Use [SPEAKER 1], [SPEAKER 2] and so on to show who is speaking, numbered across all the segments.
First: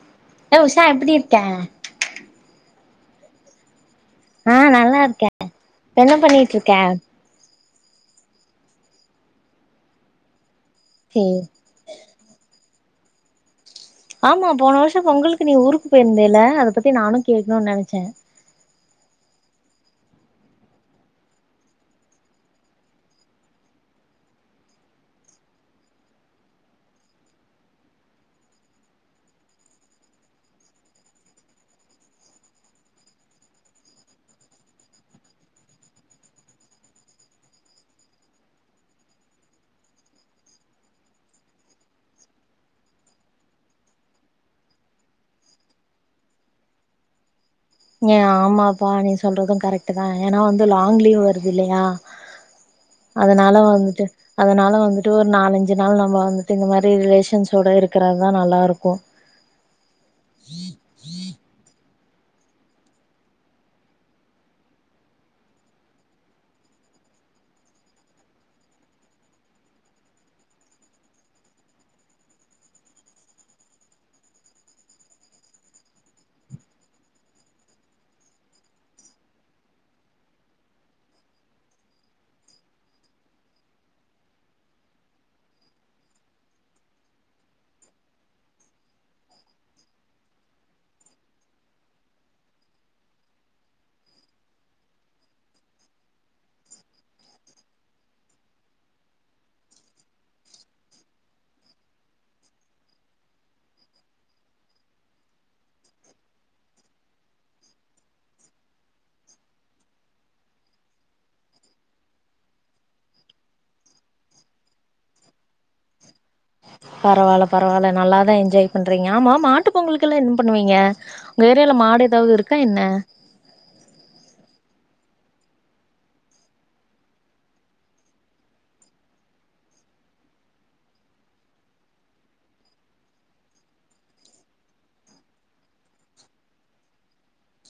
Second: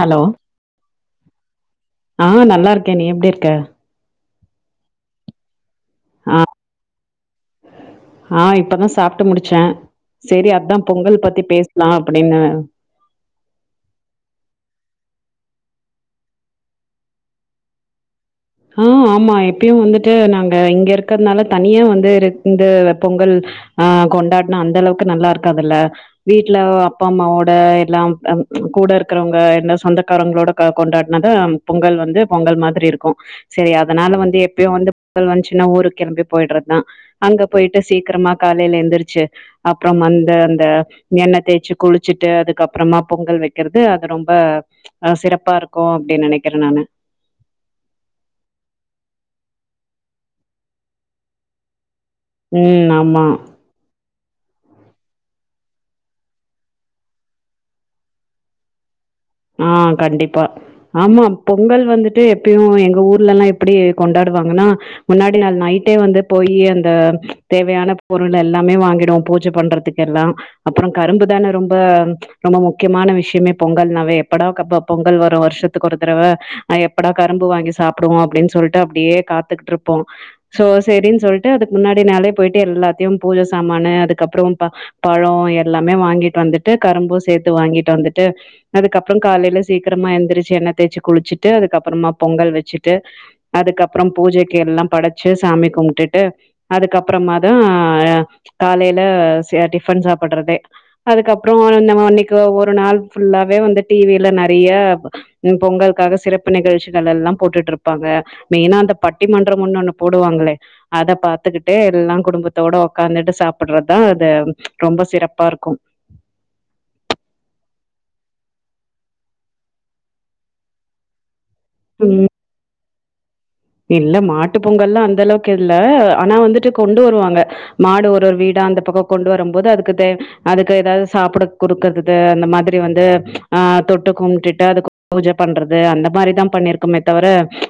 [SPEAKER 1] Hello
[SPEAKER 2] ஏ உஷா எப்டி இருக்கே
[SPEAKER 1] ஆஹ் நல்லா இருக்கே நீ எப்டி இருக்க
[SPEAKER 2] ஆஹ் நல்லா இருக்கே என்ன பண்ணிட் இருக்கே
[SPEAKER 1] ஆஹ் இப்பதா சாப்ட்டு முடிச்சே செரி அதா பொங்கல்
[SPEAKER 2] சேரி
[SPEAKER 1] பத்தி பேஸ்லா அப்டின்னு
[SPEAKER 2] ஆமா போன வர்சோ பொங்கலுக் நீ ஊர்க்கு போயிர்ந்தேல அத பத்தி நானு கேக்னு நெனச்சே
[SPEAKER 1] ஆஹ் ஆமா எப்யு வந்துட்டு நாங்க இங்க இருக்றத்னால தனியா வந்து இருந்து பொங்கல் அஹ் கொண்டாட்னா அந்த அளவுக்கு நல்லா இருக்காதுல்ல வீட்டுல அப்பா அம்மாவோட எல்லாம் கூட இருக்கறவங்க எந்த சொந்தக்காரவங்களோட கொண்டாடுனாதா பொங்கல் வந்து பொங்கல் மாதிரி இருக்கூ செரி அதனால வந்து எப்யு வந்து பொங்கல் வந்ச்சுனா ஊருக் கிளம்பி போய்ட்றதுதா அங்க போய்ட்டு சீக்கரமா காலைல எந்திரிச்சு அப்புறோம் வந்து அந்த எண்ண தேச்சு குளிச்சிட்டு அதுக்கப்பறமா பொங்கல் வைக்குறது அது ரொம்ப அஹ் சிறப்பா இருக்கூ அப்டினு நெனைக்குறே நானு
[SPEAKER 2] ஏ ஆமாப்பா நீ சொல்றது கரெக்ட் தா ஏனா வந்து லாங் லீவ் வர்து இல்லயா
[SPEAKER 1] உம் ஆமா
[SPEAKER 2] அதனால வந்துட்டு ஒரு நாலஞ்சு நாள் நம்ம வந்துட்டு இந்த மாறி ரிலேஷன்சோட இருக்குறதுதா நல்லா இருக்கு
[SPEAKER 1] ஆஹ் கண்டிப்பா ஆமா பொங்கல் வந்துட் டு எப்யு எங்க ஊர்லலா எப்டி கொண்டாடுவாங்கனா முன்னாடி நாள் நைட்டே வந்து போய் அந்த தேவையான பொருள் எல்லாமே வாங்கிடுவோ பூஜ பண்றதுக்கு எல்லா அப்றோ கரும்பு தானே ரொம்ப ரொம்ப முக்கியமான விஷ்யமே பொங்கல்னாவே எப்படா கம்ப பொங்கல் வரு வர்ஷத்துக்கு ஒரு தடவ எப்படா கரும்பு வாங்கி சாப்டுவோ அப்டினு சொல்ட்டு அப்டியே காத்துகிட்ருப்போ சோ சேரின்னு சொல்ட்டு அதுக்கு முன்னாடி நாளே பொய்ட்டு எல்லாத்தையு பூஜ சாமானு அதுக்கப்றோ ப‌ பழோ எல்லாமே வாங்கிட்டு வந்துட்டு கரும்பு சேத்து வாங்கிட்டு வந்துட்டு அதுக்கப் அப்றோ காலைல சீக்கரமா எந்திரிச்சி எண்ண தேச்சி குளிச்சிட்டு அதுக்கப்றமா பொங்கல் வச்சிட்டு அதுக்கப்றோ பூஜைக்கு எல்லா படச்சு சாமி கும்ட்டுட்டு அதுக்கப்றமா தா காலைல சே டிஃபன் சாப்பட்றதே அதுக்கப்றோ என்னமோ அன்னைகோ ஒரு நாள் ஃபுல்லாவே வந்து டிவில நெறையா பொங்கலுக்காக சிறப்பு நிகழ்ச்சிகள் எல்லா போட்டுட்டு இருப்பாங்க மெய்னா அந்த பட்டிமன்றம் ஒன்னுணு போடுவாங்களே அத பாத்துக்கிட்டே எல்லா குடும்பத்தோட ஒக்காந்துட்டு சாப்புட்றதா அத ரொம்ப சிறப்பா இருக்கு
[SPEAKER 2] பரவால பரவால நல்லாதா என்ஜாய் பண்றீங்க ஆமா மாட்டு பொங்கல்கெல்லா என்னா பண்ணுவீங்க வேறெல மாடு
[SPEAKER 1] ம்
[SPEAKER 2] ஏதாது இருக்கா என்ன
[SPEAKER 1] இல்ல மாட்டு பொங்கல்லா அந்த அளவுக்கில்ல ஆனா வந்துட்டு கொண்டு வருவாங்க மாடு ஒரு ஒரு வீடா அந்த பக்கோ கொண்டு வரும் போது அதுக்கு தேவ் அதுக்கு ஏதாது சாப்ட குடுக்குறது அந்த மாதிரி வந்து ஆஹ் தொட்டு கும்ட்டுட்டு அதுக்கு பூஜ பண்றது அந்த மாரிதா பண்ணிருக்கமே தவர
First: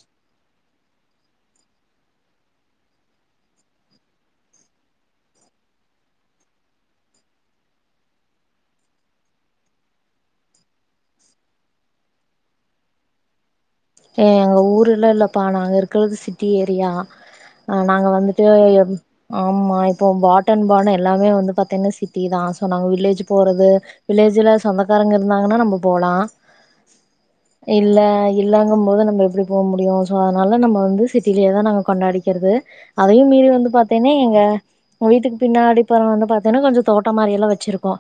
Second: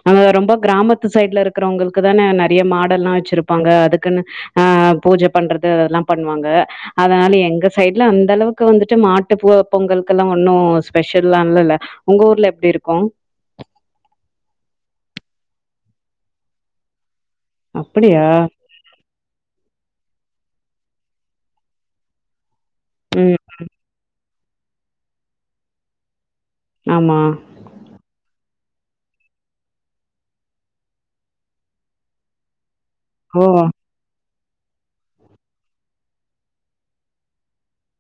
[SPEAKER 1] அங்க ரொம்ப கிராமத்து சைட்ல இருக்குறவங்களுக்கு தானே நெறைய மாடெல்லா வச்சிருப்பாங்க அதுக்குன்னு ஆஹ் பூஜ பண்றது அதல்லா பண்ணுவாங்க அதனால எங்க சைட்ல அந்த அளவுக்கு வந்துட்டு மாட்டு போ பொங்கலுக்கெல்லா ஒன்னு ஸ்பெஷல்லா இல்லல ஒங்க ஊர்ல எப்டி இருக்கு
[SPEAKER 2] ஏ எங்க ஊருலா இல்லப்பா நாங்க இருக்குறது சிட்டி ஏரியா ஆஹ் நாங்க
[SPEAKER 1] அப்படியா?
[SPEAKER 2] வந்துட்டு எம் ஆமா இப்போ பாத் தன்பான எல்லாமே வந்து பாத்தீன்னா சிட்டி தா சொன்னாங்க வில்லேஜ்
[SPEAKER 1] ம்.
[SPEAKER 2] போறது வில்லேஜ் இதுல சொந்தக்காரங்க இருந்தாங்கன்னா நம்ப போலா
[SPEAKER 1] ஆமா.
[SPEAKER 2] இல்ல அது இல்லங்க போது நம்ப எப்டி போ முடியு சோ அதனால நம்ப வந்து சிட்டிலயேதா நாங்க கொண்டாடிக்கிறது அதையு
[SPEAKER 1] ஓ!
[SPEAKER 2] மீறி வந்து பாத்தீன்னா எங்க வீட்டுக் பின்னாடிப்புறோ வந்து பாத்தீனா கொஞ்ஜோ தோட்ட மாறியெல்லா வச்சிருக்கோ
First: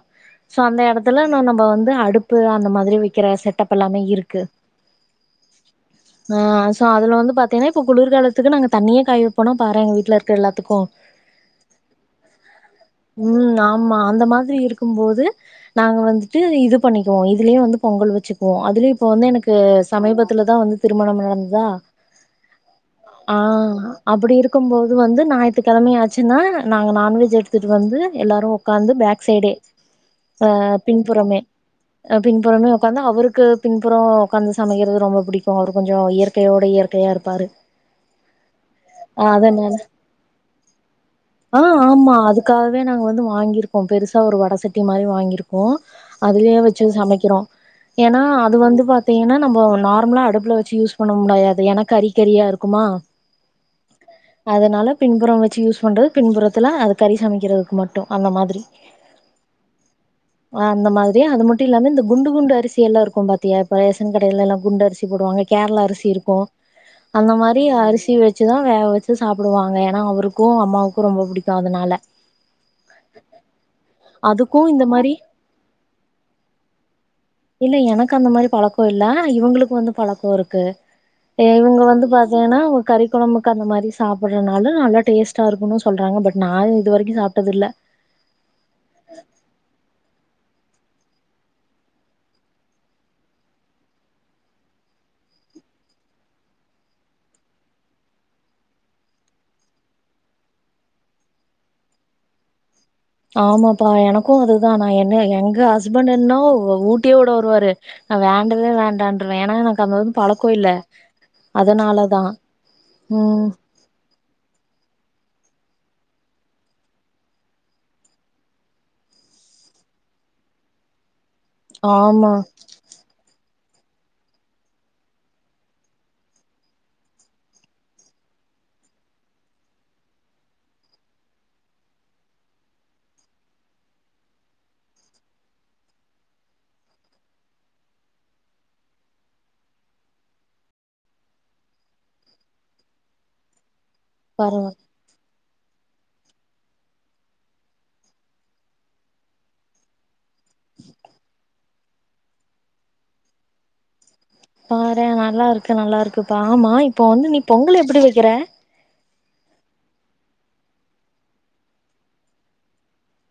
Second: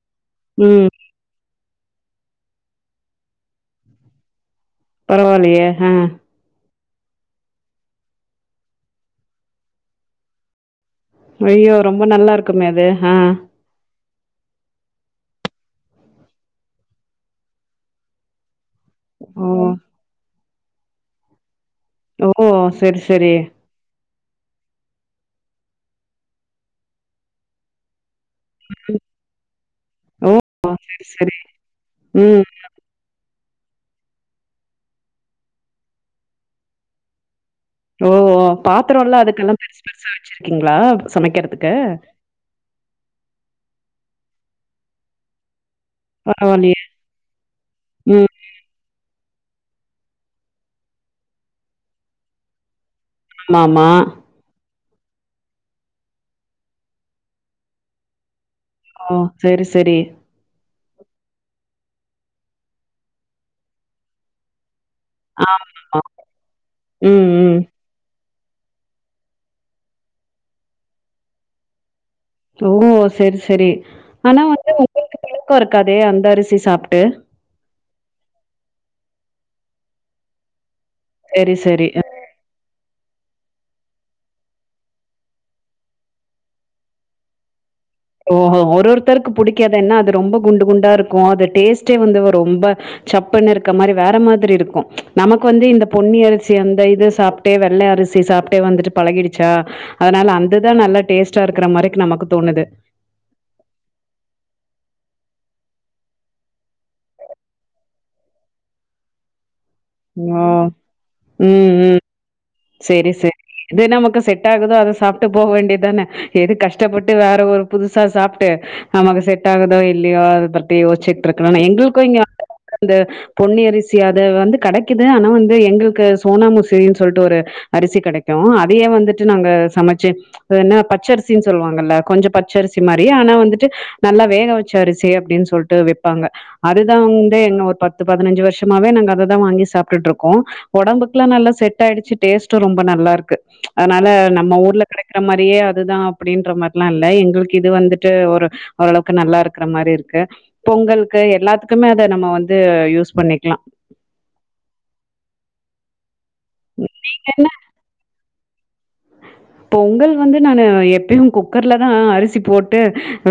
[SPEAKER 2] சோ அந்த
[SPEAKER 1] ம்.
[SPEAKER 2] எடத்துல நா நம் இப்ப வந்து அடுப்பு அந்த மாறி விக்கிற செட்டப் எல்லாமே இருக்கு
[SPEAKER 1] பரவாலயே ஆஹ்
[SPEAKER 2] ஆ அதுல வந்து பாத்தீங்னா இப்போ குளிர்காலத்துக்கு நாங்க தண்ணியே காயவப்போனா பாரே எங்க வீட்ல இருக்க எல்லாத்துக்கு
[SPEAKER 1] ஏ ரொம்ப நல்லாருக்குமே அது ஹா
[SPEAKER 2] ம் ஆமா அந்த மாதிரி இருக்கும்போது நாங்க வந்துட்டு இது பண்ணிக்குவோ இதுலயே வந்து பொங்கல் வச்சுக்குவோ அதுலயு இப்ப வந்து
[SPEAKER 1] ஓ
[SPEAKER 2] எனக்கு விபத்துல தா வந்து திருமணம் நடந்ததா
[SPEAKER 1] ஓ சரி சரி
[SPEAKER 2] அப்பிடி இருக்கும்போது வந்து ஞாயித்துக்கெழம ஆச்சுன்னா நாங்க நான்வெஜ் எடுத்துட்டு வந்து எல்லாரு ஒக்காந்து பேக் சைடே
[SPEAKER 1] ஓ
[SPEAKER 2] அ
[SPEAKER 1] சரி சரி
[SPEAKER 2] பின்புறமே அ
[SPEAKER 1] ம்
[SPEAKER 2] பின்புறமே ஒக்காந்து அவுருக்கு பின்புறோ ஒக்காந்து சமைகிறது ரொம்ப புடிக்கு அவர் கொஞ்ஜோ இயற்கையோட இயற்கையா இருப்பாரு
[SPEAKER 1] ஓ பாத்தரோல்லா எதுக்கு
[SPEAKER 2] அதனால
[SPEAKER 1] பெருசு பெருசா வச்சிருக்கீங்களா
[SPEAKER 2] ஆ
[SPEAKER 1] சமைக்கறதுக்கு
[SPEAKER 2] ஆமா அதுக்காகவே நாங்க வந்து வாங்கியிருக்கோ பெருசா ஒரு வட சட்டி மாரி வாங்கிருக்கோ அதுலே
[SPEAKER 1] பரவாயில்லையே
[SPEAKER 2] வச்சி சமைக்கிறோ ஏன்னா
[SPEAKER 1] ம்
[SPEAKER 2] அது வந்து பாத்தீங்கன்னா ஒ நர்மலா அடுப்புல வச்சி யூஸ் பண்ண முடயாது அது ஏன்னா கறிக்கறியா இருக்குமா
[SPEAKER 1] ஆமா
[SPEAKER 2] பின்புறோ வச்சி யூஸ் பண்றது பின்புறத்துல அது கறி சமைக்கிறதுக்கு மட்டு அந்த மாதிரி
[SPEAKER 1] ஓ சரி சரி.
[SPEAKER 2] அஹ் அந்த மாதிரி அது மட்டு இல்லாம இந்த குண்டு குண்டு அரிசி எல்லா இருக்கும் பாத்தியா இப்ப ரேஸ் ஷங்கடைலல்லா குண்டரிஸ் சி போடுவாங்க கேரளா
[SPEAKER 1] ஆமாமா.
[SPEAKER 2] அரிசி இருக்கு
[SPEAKER 1] ம்
[SPEAKER 2] அந்த
[SPEAKER 1] ம்.
[SPEAKER 2] மாரி அரிசி வெச் ச்சுதா வேக வெச்சு சாப்புடுவாங்க ஏன்னா அவருக்கு அம்மாவுக்கு ரொம்ப புடிக்கு அதனால
[SPEAKER 1] ஓ செரி செரி ஆனா
[SPEAKER 2] அதுக்கு
[SPEAKER 1] வந்து
[SPEAKER 2] இந்த மாரி
[SPEAKER 1] உங்களுக்கு பலக்கோ இருக்காதே அந்த அரிசி சாப்ட்டு
[SPEAKER 2] இல்ல எனக்கு அந்த மாரி பலக்கோ இல்ல இவங்களுக்கு வந்து பலக்கோருக்கு எ
[SPEAKER 1] சரி
[SPEAKER 2] இவங்க
[SPEAKER 1] சரி.
[SPEAKER 2] வந்து பாத்தீங்கன்னா ஒர் கறி கொழம்புக்கு அந்த மாரி சாப்புட்றனால நல்லா டேஸ்ட்டாருக்குனு சொல்றாங்க பட் நா அது இது வரைக்கு சாப்ட்டதில்ல
[SPEAKER 1] ஓஹோ ஒரொருத்தருக்கு புடிக்காதென்னா அது ரொம்போ குண்டு குண்டாருக்கு அது டேஸ்ட்டே வந்து வ ரொம்ப ச்சப்புன்னுருக்க மாரி வேற மாதிரி இருக்கு நமக்கு வந்து இந்த பொன்னி அரிசி அந்த இது சாப்ட்டே வெள்ள அரிசி சாப்ட்டே வந்துட்டு பலகிடிச்சா அதுனால அந்தது நல்ல டேஸ்ட்டா இருக்குற மாரிக்கு நமக்கு தோணுது
[SPEAKER 2] ஆமாப்பா எனக்கு அதுதா நா என்ன எங்க ஹஸ்பண்ட் என்னா ஒ ஊட்டியோட வருவாரு நா வேண்டவே வேண்டான்டுருவ ஏன்னா எனக் அது வந்து
[SPEAKER 1] ஓ!
[SPEAKER 2] பலக்கோ இல்ல அதனாலதா
[SPEAKER 1] சேரி சேரி
[SPEAKER 2] ம்
[SPEAKER 1] எது நமக்கு செட்டாகுதோ அத சாப் ட்டு போ வேண்டியதான எது கஷ்டப்பட்டு வேற ஒரு புதுசா சாப்ட்டு நமக்கு செட்டாகுதோ இல்லியா அத பத்தி யோஸ்ச்சிட் ட்ருக்கனுன் எங்கள்க்கு இங்க
[SPEAKER 2] ஆமா
[SPEAKER 1] [inaudible] அந்த பொன்னி அரிசி அத வந்து கெடைக்குது ஆனா வந்து எங்கள்க்கு சோனா முசிரின் சொல்ட்டு ஒரு அரிசி கெடைக்கு அதயே வந்துட்டு நாங்க சமச்சி அதென்ன பச்சரிசின் சொல்வாங்கல்ல கொஞ்சொ பச்சரிசி மாரி ஆனா வந்துட்டு நல்லா வேக வெச்ச அரிசி அப்டின் சொல்ட்டு விப்பாங்க அதுதா வந்து என்ன ஒரு பத்து பதனஞ்சி வர்ஷமாவே நாங்க அததா வாங்கி சாப்டுட்டுருக்கோ ஒடம்புக்லா நல்லா செட் ஆயிடிச்சி டேஸ்ட்டு ரொம்ப நல்லாருக்கு அதனால நம்ம
[SPEAKER 2] பரவா
[SPEAKER 1] ஊர்ல கெடைக்கிற மாரி நெறிய அதுதா அப்படின்ற மார்ல்லா இல்ல எங்களுக்கு இது வந்துட்டு ஒரு ஓரளவுக்கு நல்லாருக்கற மாரி இருக்கு பொங்கலு எல்லாத்துக்குமே அத நம்ம வந்து யூஸ் பண்ணிக்லா
[SPEAKER 2] பாறே நல்லாருக்கு நல்லாருக்கு ஆமா இப்ப வந்து நீ
[SPEAKER 1] என்ன
[SPEAKER 2] பொங்கல் எப்படி வெக்குற
[SPEAKER 1] பொங்கல் வந்து நானு எப்பயும் குக்கர்லதா அரிசி போட்டு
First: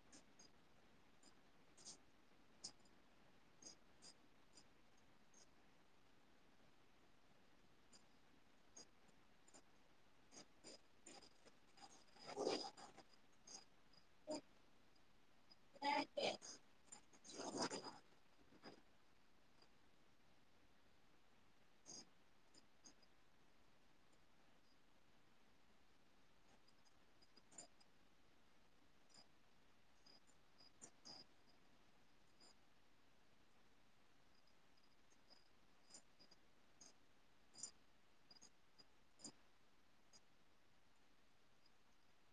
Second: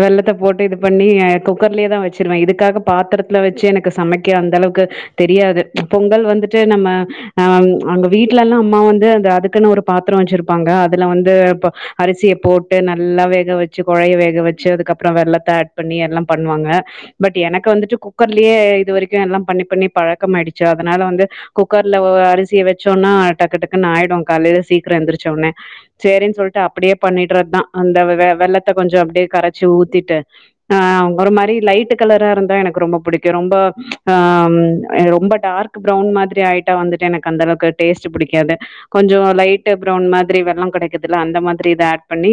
[SPEAKER 1] வெள்ளத்த போட்டு இது பண்ணி அஹ் குக்கர்லயே தா வெச்சிருவே இதுக்காக பாத்தரத்துல வெச்சி எனக்கு சமைக்க அந்த அளவுக்கு தெரியாது பொங்கல் வந்துட்டு நம்ம அஹ் அங்க வீட்டுலலா அம்மா வந்து அந்த அதுக்குன்னு ஒரு பாத்தரோ வெச்சிருப்பாங்க அதுல வந்து அரிசிய போட்டு நல்லா வேக வச்சி‌ கொழைய வேக வச்சி அதுக்கப்புறோ வெள்ளத்த ஹட் பண்ணி எல்லாம் பண்ணுவாங்க பட் எனக்கு வந்துட்டு குக்கர்லயே இது வரைக்கு எல்லாம் பண்ணி பண்ணி பழக்கமாயிடிச்சா அதனால வந்து குக்கர்ல அரிசிய வெச்சோன்னா டக்கு டக்குன்னு ஆயிடு காலைல சீக்கிரோ எந்திரச்சோட்னே சேரின் சொல்ட்டு அப்படியே பண்ணிட்டுறத் தா அந்த வெள்ளத்த கொஞ்சோ அப்டியே கரச்சி ஊத்திட்டு அஹ் ஒரு மாரி லைட்டு கலராருந்தா எனக்கு ரொம்ப புடிக்கு ரொம்ப அஹ் ரொம்ப டார்க் ப்ரௌன் மாதிரி ஆயிட்டா வந்துட்டு எனக்கு அந்த அளவுக்கு டேஸ்ட் பிடிக்காது கொஞ்சோ‌ லைட்டு ப்ரௌன் மாதிரி வெள்ளங் கெடைக்குதுல அந்த மாதிரி இத ஹட் பண்ணி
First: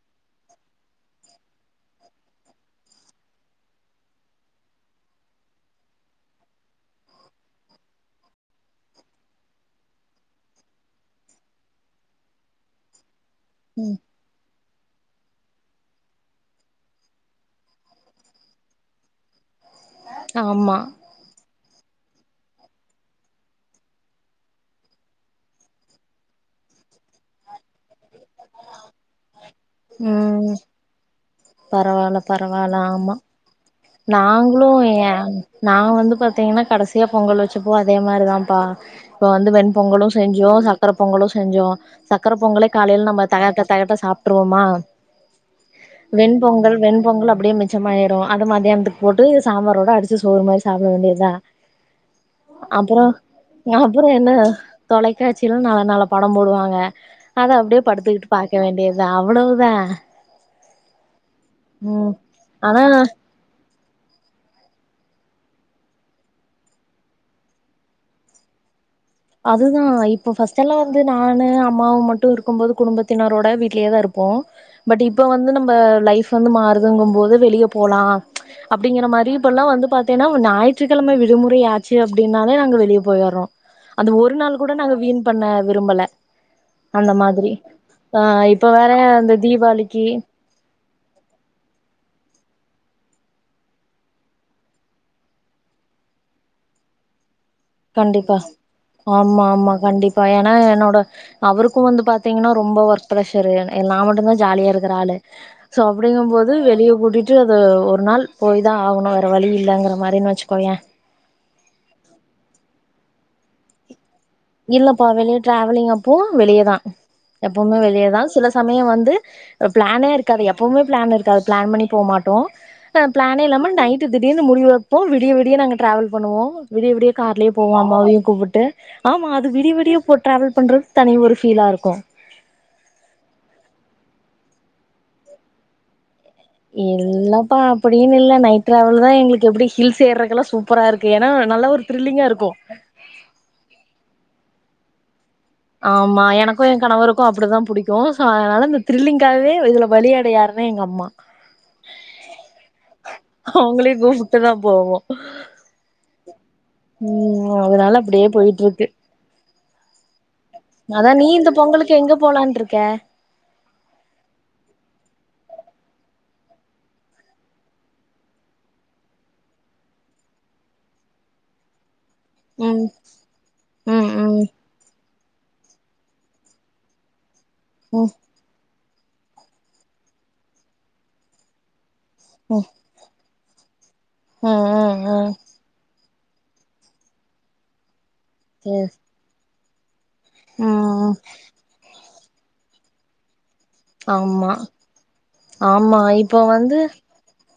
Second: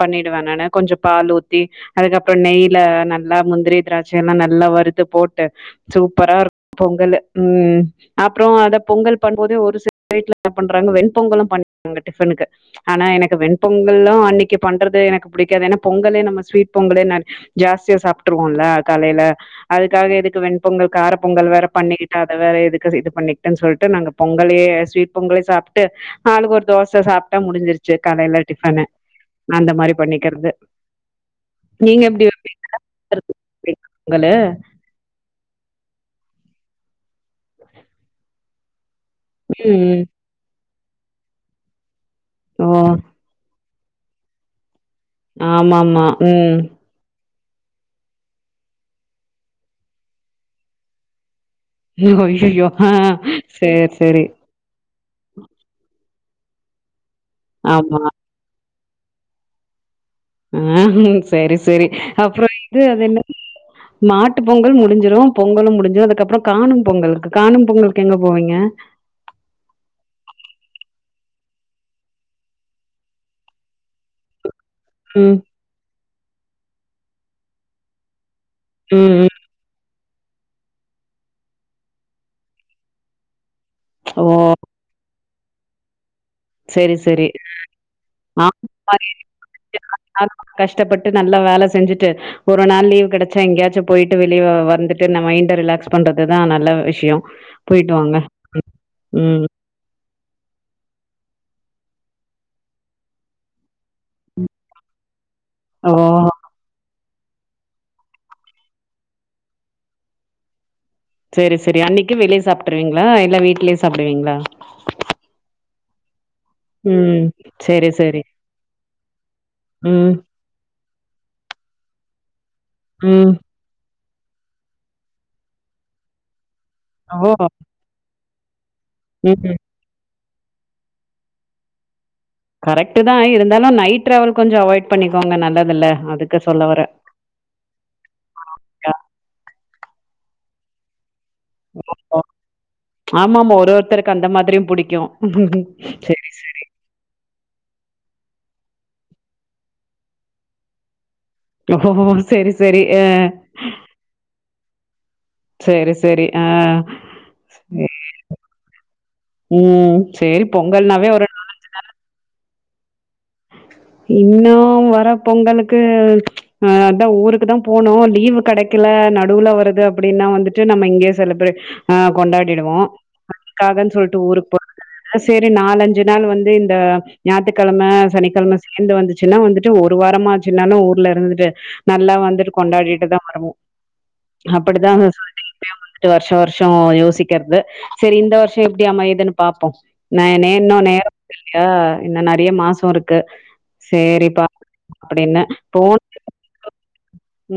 [SPEAKER 1] பண்ணிடுவ நானு கொஞ்சோ பால் ஊத்தி அதுக்கப்புறோ நெய்ல நல்லா முந்திரி திராட்ச எல்லா நல்லா வறுத்து போட்டு சூப்பராருக் பொங்கலு ம் அப்புறோ‌ அத பொங்கல் பண்போது ஒரு சிட்டிகை [unintelligible] பண்றாங்க வெண்பொங்கலு பண்றாங்க டிஃப்பனுக்கு ஆனா எனக் கு
[SPEAKER 2] ம்
[SPEAKER 1] வெண்பங்கள்லா அன்னிக்கு பண்றது எனக்கு பிடிக்காது ஏன்னா பொங்கலே நம்ம ஸ்வீட் பொங்கலே ஜாஸ்தியா சாப்ட்டுருவோல்ல காலைல அதுக்காக எதுக்கு
[SPEAKER 2] ஆமா
[SPEAKER 1] வெண்பொங்கல் கார பொங்கல் வேற பண்ணிக்கிட்டு அத வேற எதுக்கு இது பண்ணிக்கிட்டுன் சொல்ட்டு நாங்க பொங்கலையே ஸ்வீட் பொங்கலையே சாப்ட்டு ஆளுக்கொரு தோச சாப்ட் டா முடிஞ்சிருச்சி காலைல டிஃபனு அந்த மாரி பண்ணிக்கற்து
[SPEAKER 2] பரவால் பரவால்ல ஆமா
[SPEAKER 1] பொங்கலு
[SPEAKER 2] நாங்ளு ஏ நா வந்து பாத்தீங்னா கடசியா பொங்கல் வச்சுப்போ அதே மாரிதாம்ப்பா சோ வந்து
[SPEAKER 1] ம்
[SPEAKER 2] வெண்பொங்கலு செஞ்சோ சக் கர பொங்களு செஞ்சோ சக்கர
[SPEAKER 1] ஓ
[SPEAKER 2] பொங்கலே காலைல நம்ப [unintelligible] தெகட்ட சாப்ட்ருவோமா
[SPEAKER 1] ஆமாமா ம்
[SPEAKER 2] ப்டே மி மிச்சம் ஆயிரு அது மாத் தியான்துக்கு போட்டு சாம்பாரோட அடி சோறு மாதிரி சாப்புட வேண்டியதுதா
[SPEAKER 1] ஐயயோ ஆ
[SPEAKER 2] அப்புறோ
[SPEAKER 1] சேர்
[SPEAKER 2] அப்புறோ
[SPEAKER 1] சேரி
[SPEAKER 2] என்ன தொலைக்காட்சி எல்லா நா நல்ல பட போடுவாங்க அத அப்டே
[SPEAKER 1] ஆமா
[SPEAKER 2] படுத்துகுட்டு பா்க்க வேண்டியது த அவளோதா
[SPEAKER 1] ம் ஹு சரி சரி அப்பறோ இது
[SPEAKER 2] ஆனா
[SPEAKER 1] அது என்னது மாட்டு பொங்கல் முடிஞ்சிரு பொங்கலு முடிஞ்சிடு அதுக்கப்றோ காணும் பொங்கல் காணு பொங்கலுக்கு எங்க போவீங்க
[SPEAKER 2] அதுதா இப்ப ஃபர்ஸ்ட் எல்லா வந்து நானு அம்மாவு மட்டு இருக்கும் போது குடும்பத்தினரோட வீட்லயே தா இருப்போ பட் இப்போ
[SPEAKER 1] ம்,
[SPEAKER 2] வந்து நம்ப லைஃப் வந்து மாறுதுங்கும்போது வெளிய போலா அப்டிங்கிற
[SPEAKER 1] ம்,
[SPEAKER 2] மாரி
[SPEAKER 1] ம்.
[SPEAKER 2] இப்பலா வந்து பாத் தேனா ஞாயிற்றுக்கெழம விடுமுறை ஆச்சு அப்டின்னாலே நாங்க வெளிய போயற்றோ அது
[SPEAKER 1] ஓ!
[SPEAKER 2] ஒரு நாள் கூட நாங்க வீண் பண்ண விரும்பல
[SPEAKER 1] சரி,
[SPEAKER 2] அந்த
[SPEAKER 1] சரி.
[SPEAKER 2] மாதுரி அ இப்ப
[SPEAKER 1] ஆமா.
[SPEAKER 2] வேற எந்த தீபாளிக்கி
[SPEAKER 1] ட்டப்பட்டு நல்லா வேலைசெஞ்சுட்டு ஒரு நாள் லீவ் கெடச்சா எங்கேயாச்சு போயிட்டு வெளிய வந்துட்டு ந மைண்ட ரிலாக்ஸ் பண்றதுதா நல்ல விஷிய
[SPEAKER 2] கண்டிப்பா ஆமா ஆமா கண்டிப்பா இப்போ ஏன்னா என்னோட அவருக்கு வந்து பார்த்தீங்கன்னா ரொம்ப ஒர்க் ப்ரெஷரு எல்லா மட்டும்தா ஜாலியா இருக்குற ஆளு சோ
[SPEAKER 1] ஓ!
[SPEAKER 2] அப்டிங்கும்போது வெளிய கூட்டிட் அது ஒரு நாள் போயி தா ஆகணு வேற வழி இல்லலங்குற மாரின் வச்சுக்கோய
[SPEAKER 1] சேரி சரி அன்னக்கு வெளிய சாப்ட்ருவீங்களா இல்லா வீட்டுலயே சாப்
[SPEAKER 2] இல்லப்பா வெளிய ட்ரேப் சொல்லிங்க அப்போ வெளியேதான்
[SPEAKER 1] ம்.
[SPEAKER 2] எப்பவுமே
[SPEAKER 1] சரி, சரி.
[SPEAKER 2] வெளியேதான் சில சமயம் வந்து ஒரு பிளானே
[SPEAKER 1] ம்,
[SPEAKER 2] இருக்காது எப்பவுமே பிளான் இருக்கா பிளான் பண்ணி போமாட்டோம்
[SPEAKER 1] ம்.
[SPEAKER 2] பிளான் இல்லாம நைட் திடீர் முடிவ வைப்போம் விடிய விடியா நாங்க டிரராாவல் பண்ணுவோம் விடிய விடிய
[SPEAKER 1] ஓ!
[SPEAKER 2] கார்லே போவாம் அம்மாவையும் கூப்பிட்டு [unintelligible] ஆமா அது
[SPEAKER 1] ம்.
[SPEAKER 2] விடி விடிய இப்போ டிரராவல் பண்றதுக்கு தனி ஒரு ஃபீலா இருக்கும்
[SPEAKER 1] கரெக்ட் தான் இருந்தாலும் நைட் டிராவல் கொஞ்சம் அவாய்ட் பண்ணிக்கோங்க நல்லதுல்ல அது
[SPEAKER 2] எல்லப்பா அப்படின்னு இல்லை நைட் டிராவல் தான் எங்களுக்கு எப்படி ஹில்ஸ் ஏறெக்ல்லாம் சூப்பரா இருக்கு ஏன்னா நல்லா ஒரு த்ரில்லிங்கா இருக்கு
[SPEAKER 1] ஆமாமா ஒரு ஒருத்தருக்கு அந்த மாதிரியும் புிடிக்கும் [unintelligible]
[SPEAKER 2] ஆமா எனக்கும் என் கணவருக்கும் அப்படிதான் பிடிக்கும் அதனால இந்த த்ரில்லிங்காகவே இதுல பலியாடையாருன்னு எங்க அம்மா
[SPEAKER 1] ஓ சரி சரி ஆஹ்
[SPEAKER 2] போவோம் உம் அதனால அப்படியே போயிட்டு இருக்கு
[SPEAKER 1] உம் சரி பொங்கல்னாவே ஒரு
[SPEAKER 2] அதான் நீ இந்த பொங்கலுக்கு எங்க போலான்ருக்க
[SPEAKER 1] இன்னு வர பொங்கலுக்கு அ அதா ஊருக்கு தா போனோ லீவு கிடைக்கல நடுவுல வருது அப்படின்னா வந்துட்டு நம்ம இங்கேயே செலப்ரெட் ஆ கொண்டாடிடுவோ
[SPEAKER 2] ம்
[SPEAKER 1] பண்ணிக்காகன்
[SPEAKER 2] ம்
[SPEAKER 1] சொல்ட்டு
[SPEAKER 2] ம்
[SPEAKER 1] ஊருக்கு போ [unintelligible] அ செரி நாலஞ்சு நாள் வந்து இந்த ஞாயிற்றுகெழம
[SPEAKER 2] ம்
[SPEAKER 1] சனிக்கெழம சேந்து வந்துச்சுன்னா வந்துட்டு ஒரு வாரமா ஆச்சுனாலா ஊர்ல இருந்துட்டு நல்லா வந்துட்டு
[SPEAKER 2] ம்
[SPEAKER 1] கொண்டாடிட்டுதா வருவோ
[SPEAKER 2] ம்
[SPEAKER 1] அப்படிதா
[SPEAKER 2] ம் ம்
[SPEAKER 1] சொல்லிட்டே வந்த ட் வருஷ வருஷ யோசிக்கிறது சரி இந்த வருஷம் எப்டி
[SPEAKER 2] சேரி
[SPEAKER 1] ஆமயுதுன்னு பாப்போ நான் என்ன இன்னோ நே
[SPEAKER 2] ம்
[SPEAKER 1] [unintelligible] இல்யா இன்னு நெறைய மாசோ இருக்கு சேரிப்பா
[SPEAKER 2] ஆமா
[SPEAKER 1] அப்டின்னு
[SPEAKER 2] ஆமா
[SPEAKER 1] போன்
[SPEAKER 2] இப்ப வந்து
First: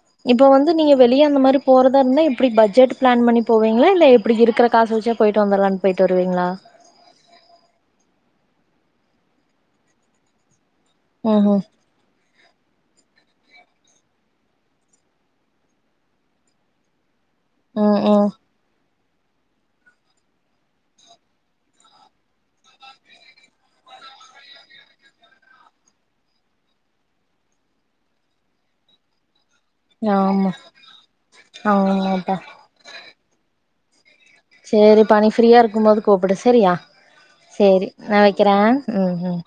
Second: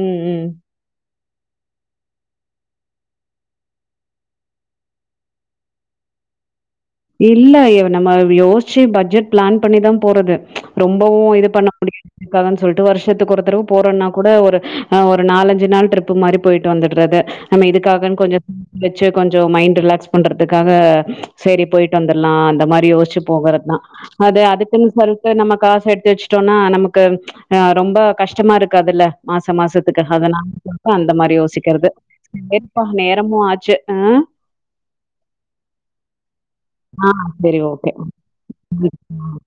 [SPEAKER 1] ம் ம்
[SPEAKER 2] இப்ப வந்து நீங்க வெளிய இந்தமாரி போறதா இருந்தா இப்டி பஜ்ஜட் ப்ளான் பண்ணி போவீங்களா இல்ல எப்டி இருக்கற காச வச்சே போயிட்டு வந்துரலான்னு போயிட்டு வருவீங்ளா
[SPEAKER 1] இல்ல நம்ம யோசிச்சு பட்ஜெட் ப்ளான் பண்ணிதான் போறது ரொம்பவு
[SPEAKER 2] ம்
[SPEAKER 1] இது
[SPEAKER 2] ம்
[SPEAKER 1] பண்ண முடியாது காகன் சொல்ட்டு வருஷத்துக்கு ஒரு தரவ போறன்னா கூட ஒரு ஒரு நாலஞ்சு நாள் ட்ரிப்பு மாரி போயிட்டு வந்துடுறது நம்ம
[SPEAKER 2] ம்
[SPEAKER 1] இதுக்காகன்
[SPEAKER 2] ம்
[SPEAKER 1] கொஞ்ச த் ஞ்ச கொஞ்ச மைண்ட் ரிலாக்ஸ் பண்றதுக்காக செரி போய்ட் ட்டு வந்தர்லா அந்த மாரி யோஸ்ச்சு போகறத்தா அத அதுக்குன் சொல்டு நம்ம காசு எடுத்து வச்ட்டோனா நமக்கு அ ரொம்ப கஷ்டமா இருக்காதுல்ல மாஸ் மாசத்துக்கு அதனா
[SPEAKER 2] ஆமா
[SPEAKER 1] அந்த மாரி யோசிக்கிறது
[SPEAKER 2] ஆமாப்பா
[SPEAKER 1] எப்பா நேரமு ஆச்சு அ
[SPEAKER 2] சேரிப்பா நீ ஃப்ரீயா இருக்கும் போது கூப்டு ஸ் செரியா
[SPEAKER 1] ஆ சரி
[SPEAKER 2] சேரி
[SPEAKER 1] ஓகே.
[SPEAKER 2] நா வக்கறே உம் உம்